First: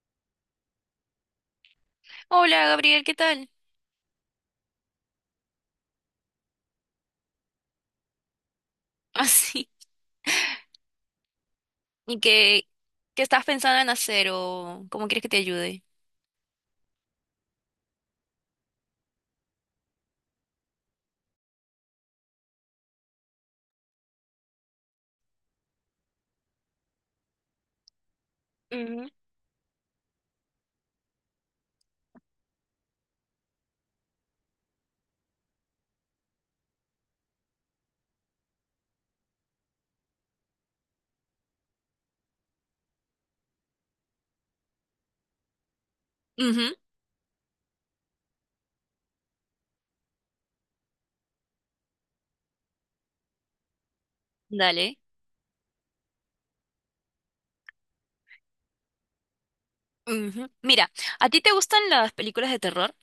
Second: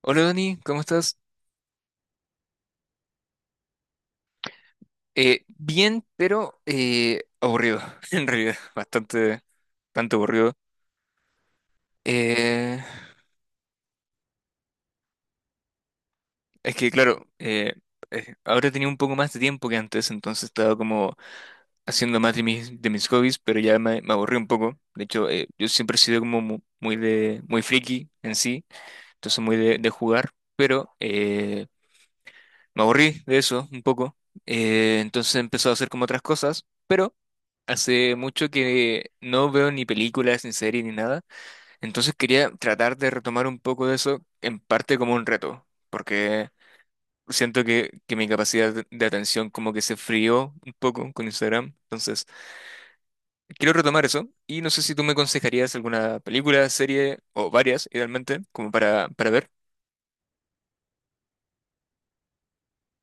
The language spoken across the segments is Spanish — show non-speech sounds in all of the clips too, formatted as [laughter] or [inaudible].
Hola Dani, ¿cómo estás? Hola Gabriel, ¿qué tal? Bien, pero aburrido, [laughs] en realidad, [laughs] bastante, Así. bastante aburrido. ¿Y qué, Eh, qué estás pensando en hacer o cómo quieres que te ayude? es que, claro, ahora tenía un poco más de tiempo que antes, entonces estaba como haciendo más de mis hobbies, pero ya me aburrí un poco. De hecho, yo siempre he sido como muy friki en sí, Ujú. entonces muy de jugar, pero me aburrí de eso un poco. Entonces empezó a hacer como otras cosas. Pero hace mucho que no veo ni películas, ni series, ni nada. Entonces quería tratar de retomar un poco de eso, en parte como un reto, porque Ujú. siento que mi capacidad de atención como que se frió un poco con Instagram. Entonces, quiero retomar eso y no sé si Dale. tú me aconsejarías alguna película, serie o varias, idealmente, como para ver. Ujú. Mira, ¿a ti te gustan las películas de terror?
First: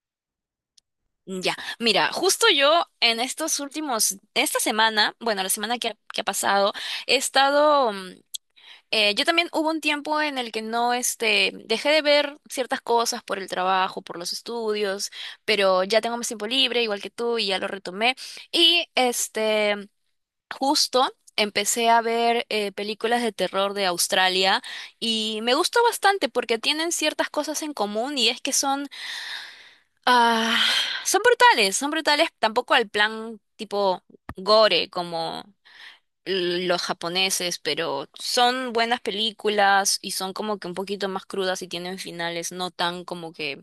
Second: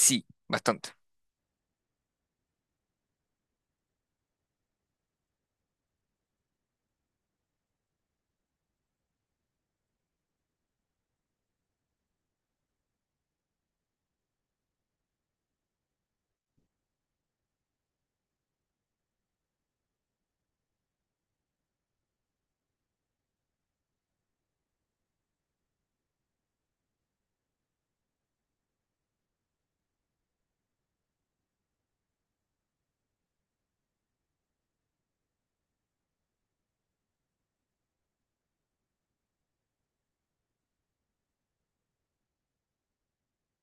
Sí, bastante. Ya, mira, justo yo en estos últimos, esta semana, bueno, la semana que ha pasado, he estado, yo también hubo un tiempo en el que no, este, dejé de ver ciertas cosas por el trabajo, por los estudios, pero ya tengo más tiempo libre, igual que tú, y ya lo retomé. Y este... Justo empecé a ver películas de terror de Australia y me gustó bastante porque tienen ciertas cosas en común y es que ah, son brutales tampoco al plan tipo gore como los japoneses, pero son buenas películas y son como que un poquito más crudas y tienen finales no tan como que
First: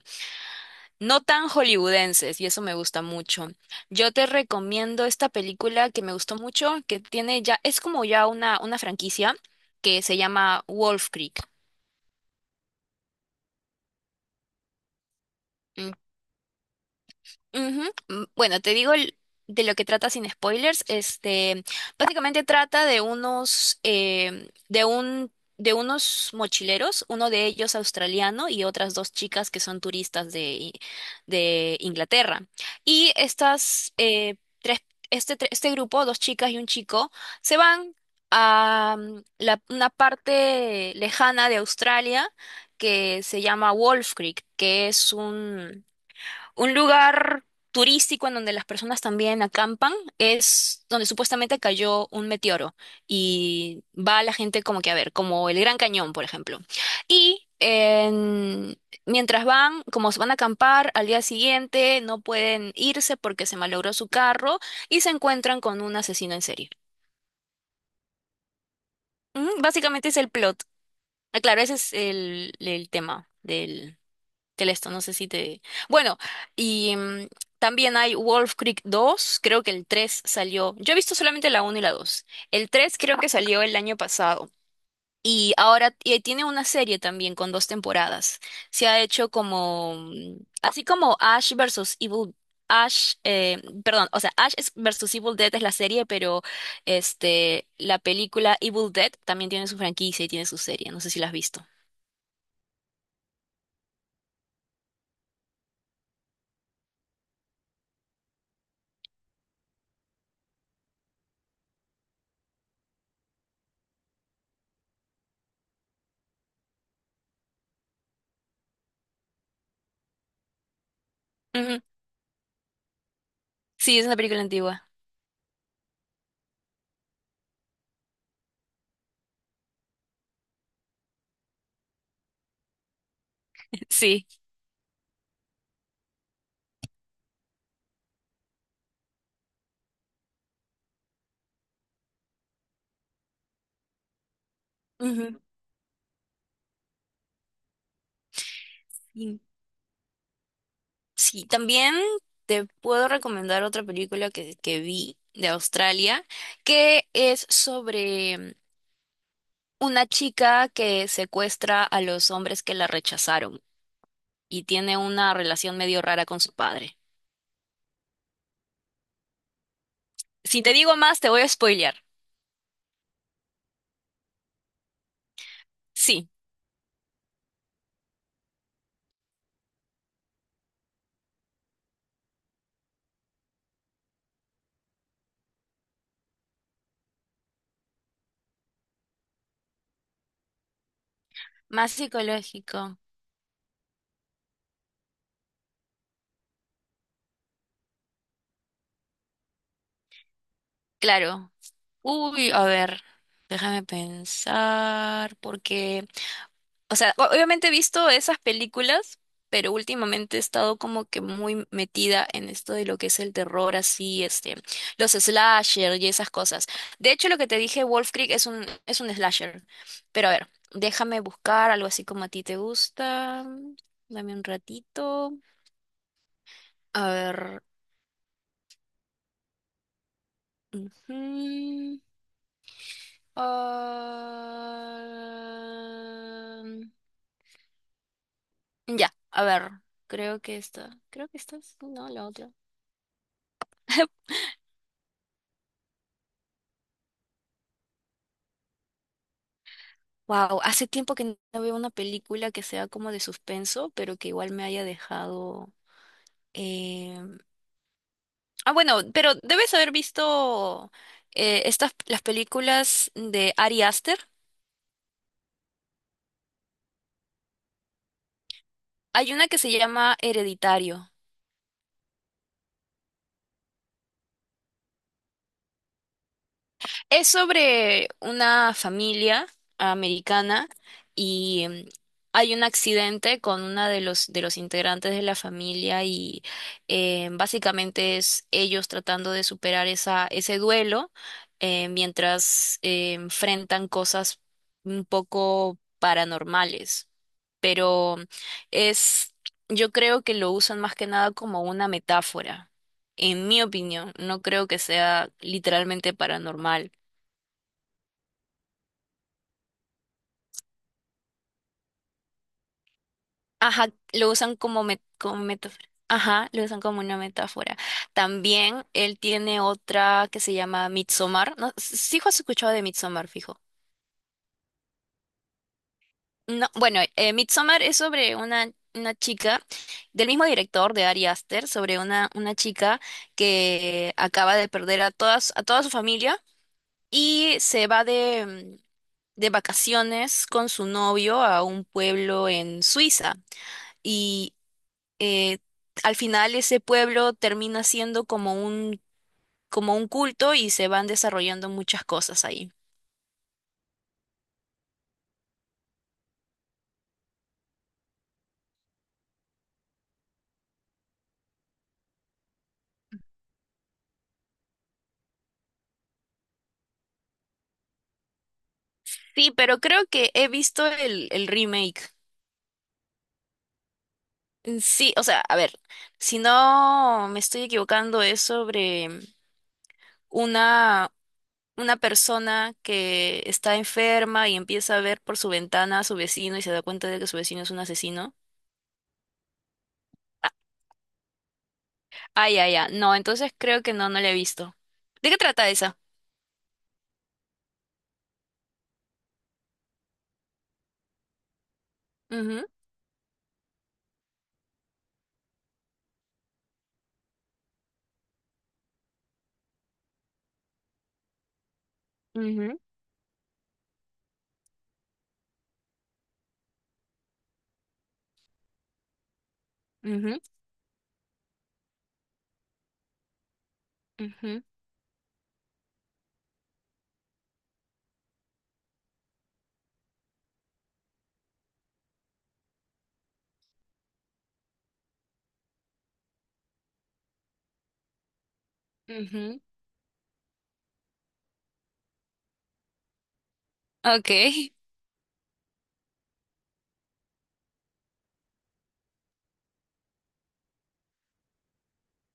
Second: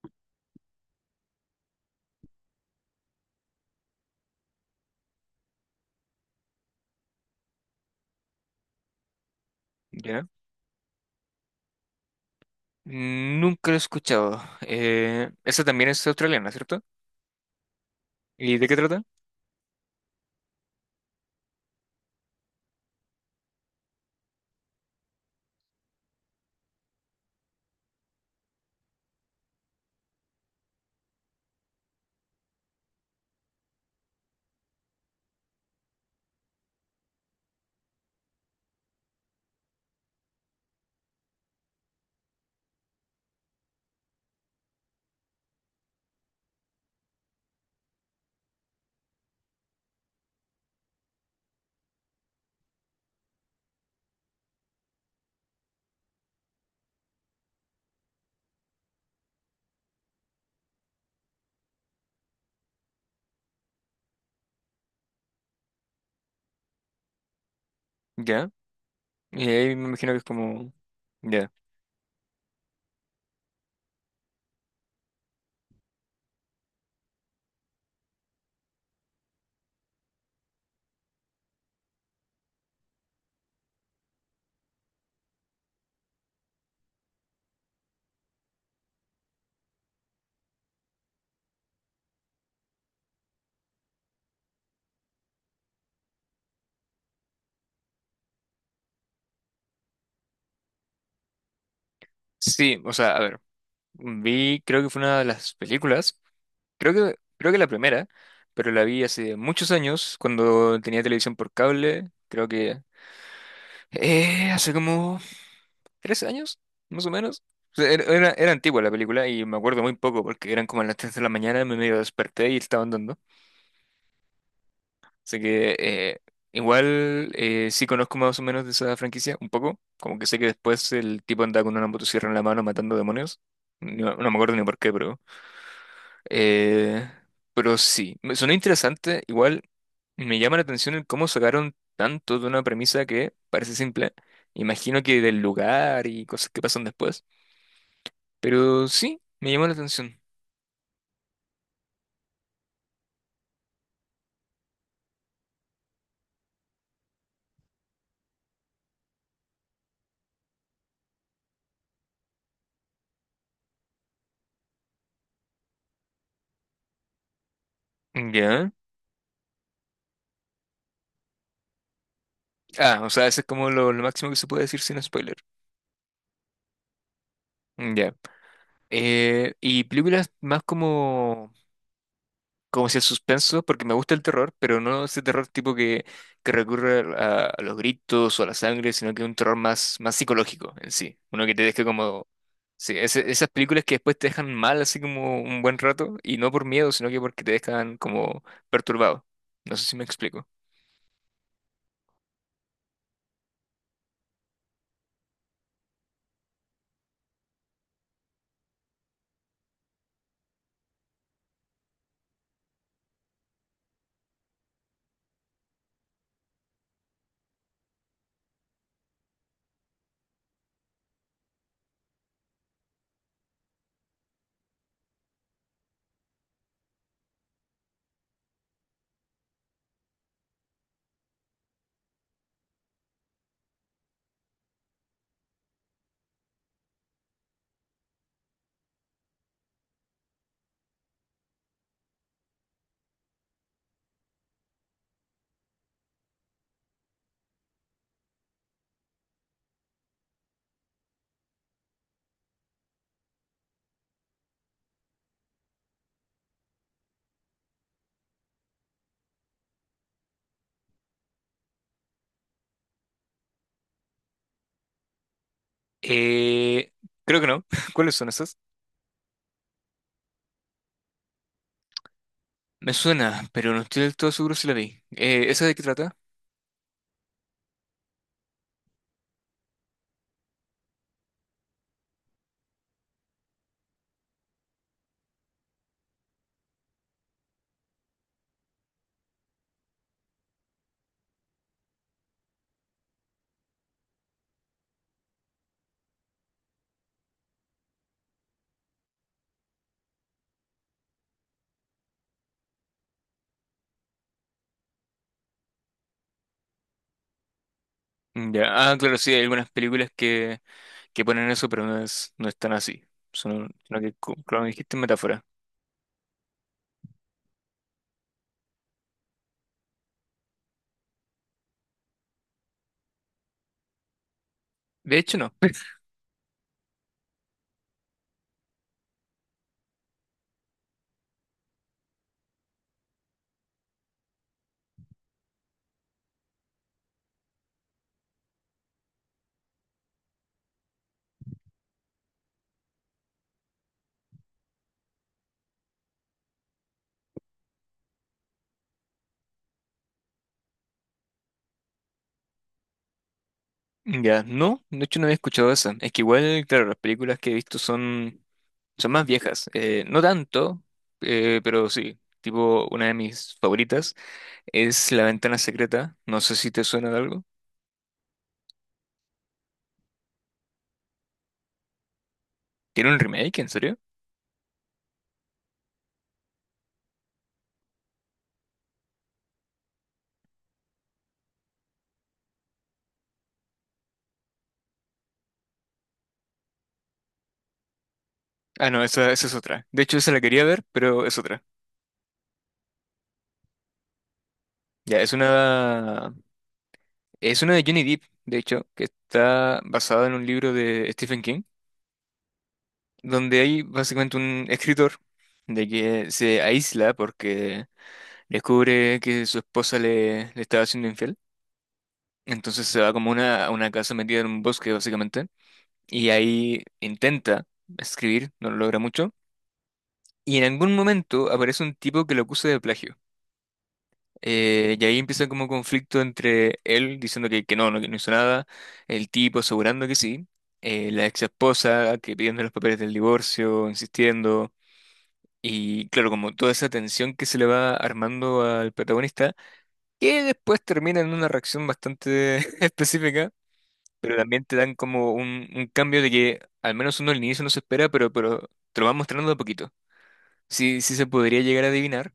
no tan hollywoodenses, y eso me gusta mucho. Yo te recomiendo esta película que me gustó mucho, que tiene ya, es como ya una franquicia que se ¿Ya? llama Wolf Creek. Nunca lo he escuchado. Esa también es australiana, ¿cierto? Ujú. ¿Y Bueno, de qué trata? De lo que trata sin spoilers. Este, básicamente trata de de unos mochileros, uno de ellos australiano y otras dos chicas que son turistas de Inglaterra. Y estas tres, este grupo, dos chicas y un chico, se van a una parte lejana de Australia que se llama Wolf Creek, que es un lugar turístico en donde las personas también acampan, es donde supuestamente cayó un meteoro y va la gente como que a ver, como el Gran Cañón, por ejemplo. Y en- Mientras van, como se van a acampar, al día siguiente no pueden irse porque se malogró su carro y se encuentran con un asesino en serie. ¿Ya? Y Ujú, ahí me básicamente imagino que es es el plot. como... Ah, Ya. claro, ese es el tema del que esto, no sé si te... Bueno, y mm, también hay Wolf Creek 2, creo que el 3 salió. Yo he visto solamente la uno y la dos. El 3 creo que salió el año pasado. Y tiene una serie también con dos temporadas. Se ha hecho como... así como Ash versus Evil... perdón, o sea, versus Evil Dead es la serie, pero este, la película Evil Dead también tiene su franquicia y tiene su serie. No sé si la has visto. Sí, o sea, a ver, vi, creo que fue una de las películas, creo que la primera, pero la vi hace muchos años, cuando tenía televisión por cable, creo que hace como 3 años, más o menos. O sea, era antigua la película y me acuerdo muy poco porque eran como a las 3 de la mañana, me Ujú. medio desperté y estaban dando. Sí, es una película antigua. Así que igual sí conozco más o menos de esa franquicia, un poco. Como que sé que después el tipo anda con una motosierra en la mano matando demonios. [laughs] No, Sí. no me acuerdo ni por qué, eh, pero sí, me sonó interesante. Igual me llama la atención el cómo sacaron tanto de una premisa que parece simple. Imagino que del lugar y cosas que pasan después. Pero sí, Y me llama la atención. sí, también te puedo recomendar otra película que vi de Australia, que es sobre una chica que secuestra a los hombres que la rechazaron y tiene una relación medio rara con su padre. Ya. Si te digo más, te voy a spoilear. Ah, o sea, ese es como lo máximo que se puede decir sin spoiler. Sí, Ya. Y películas más como, como si el suspenso, porque me gusta el terror, pero no ese terror tipo que recurre a los gritos o a la sangre, sino que un terror más psicológico en sí. Uno que te deje más como... Sí, psicológico. Esas películas que después te dejan mal así como un buen rato, y no por miedo, sino que porque te dejan como perturbado. No sé si me explico. Claro. Uy, a ver, déjame pensar, porque... O sea, obviamente he visto esas películas, pero últimamente he estado como que muy metida en esto de lo que es el terror, así, este, los slasher y esas cosas. De hecho, lo que te dije, Wolf Creek es un slasher. Pero a ver, déjame buscar algo así como a ti te gusta. Dame un ratito. A ver. ujú, ah, Ya, a ver. Creo que esta. No, la otra. [laughs] Wow, hace tiempo que no veo una película que sea como de suspenso, pero que igual me haya dejado. eh, bueno, pero debes haber visto estas las películas de Ari Aster. Eh, creo que no. [laughs] ¿Cuáles son esas? Hay una que se llama Hereditario. Me suena, pero no estoy del todo seguro si la vi. ¿Esa de qué trata? Es sobre una familia americana y hay un accidente con una de los integrantes de la familia y, básicamente es ellos tratando de superar esa ese duelo, mientras enfrentan cosas un poco paranormales. Pero es, yo creo que lo usan más que nada como una metáfora. En mi opinión, no creo que sea literalmente paranormal. Ya, ah, claro, sí, hay algunas películas que ponen eso, pero no es tan así. Sino, Ajá, sino que, lo usan claro, como, dijiste en como metáfora. metáfora. Ajá, lo usan como una metáfora. También él tiene otra que se llama Midsommar. No, sí has escuchado de Midsommar, fijo. De hecho, no. No, bueno, Midsommar es sobre una chica del mismo director de Ari Aster, sobre una chica que acaba de perder a toda su familia y se va mm, de vacaciones con su novio a un pueblo en Suiza. eh, Al final ese pueblo termina siendo como un culto y se van desarrollando muchas cosas ahí. Ya, no, de hecho no había escuchado esa. Es que igual, claro, las películas que he visto son, son más viejas. No tanto, pero sí. Tipo, una de mis favoritas es La Ventana Secreta. No sé si te suena de algo. Sí, pero creo que he visto el remake. ¿Tiene un remake, en serio? Sí, o sea, a ver, si no me estoy equivocando, es sobre una, una persona que está enferma y empieza a ver por su ventana a su vecino y se da cuenta de que su vecino es un asesino. Ah, no, esa es otra. De hecho, esa la Ah, quería ver, pero es otra. ah, ya, ya. No, entonces creo que no, no la he visto. Ya, ¿De qué trata esa? Es una de Johnny Depp, de hecho, que está basada en un libro de Stephen King, Ujú, donde hay básicamente un escritor de que se aísla porque descubre que le estaba siendo infiel. ujú, Entonces se va a una casa metida en un bosque, básicamente, y ahí intenta escribir, no lo logra mucho. ujú, Y en algún momento aparece un tipo que lo acusa de plagio. ujú. Y ahí empieza como conflicto entre él diciendo que no hizo nada, el tipo asegurando que sí, la ex esposa que pidiendo los papeles del divorcio, insistiendo. Y claro, como toda esa tensión que se le va armando al protagonista, Ujú. que después termina en una reacción bastante [laughs] específica, pero también Ok. te dan como un cambio de que al menos uno al inicio no se espera, pero te lo van mostrando de a poquito. Sí, sí se podría llegar a adivinar,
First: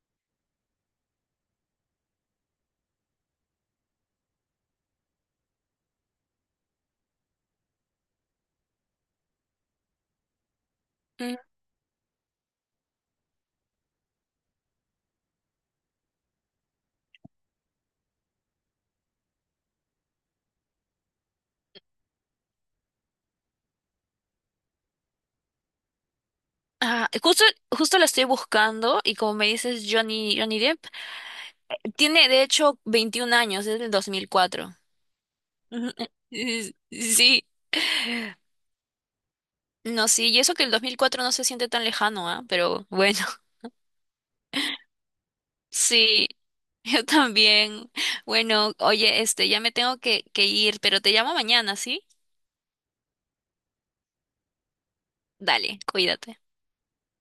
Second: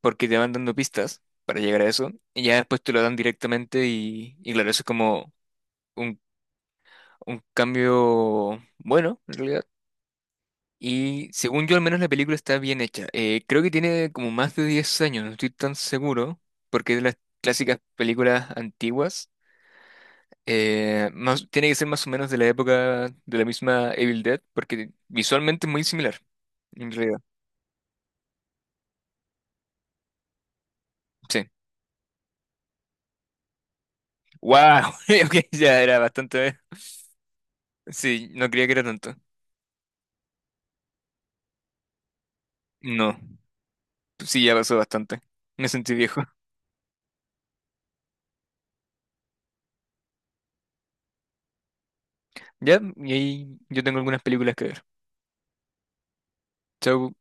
porque te van dando pistas para llegar a eso, y ya después te lo dan directamente y claro, eso es como un, un cambio bueno, en realidad. Y Mm, según yo, al menos la película está bien hecha. Creo que tiene como más de 10 años, no estoy tan seguro, porque es de las clásicas películas antiguas. Tiene que ser más o menos de la época de la misma Evil Dead, porque visualmente es muy similar, en realidad. Justo, justo la estoy buscando y como me dices Johnny Depp, Sí. tiene de hecho 21 años, es del 2004. ¡Wow! [laughs] Ok, ya Ujú. era [laughs] bastante. Sí, sí. Sí, no creía que era tanto. No, sí, y eso que el 2004 no se siente tan lejano, ¿ah? Pero No, bueno, [laughs] sí, ya pasó bastante. Me sentí viejo. sí, yo también. Bueno, oye, este, ya me tengo que ir, pero te llamo mañana, ¿sí? Ya, y ahí yo tengo algunas películas que ver. Dale, cuídate. Chau.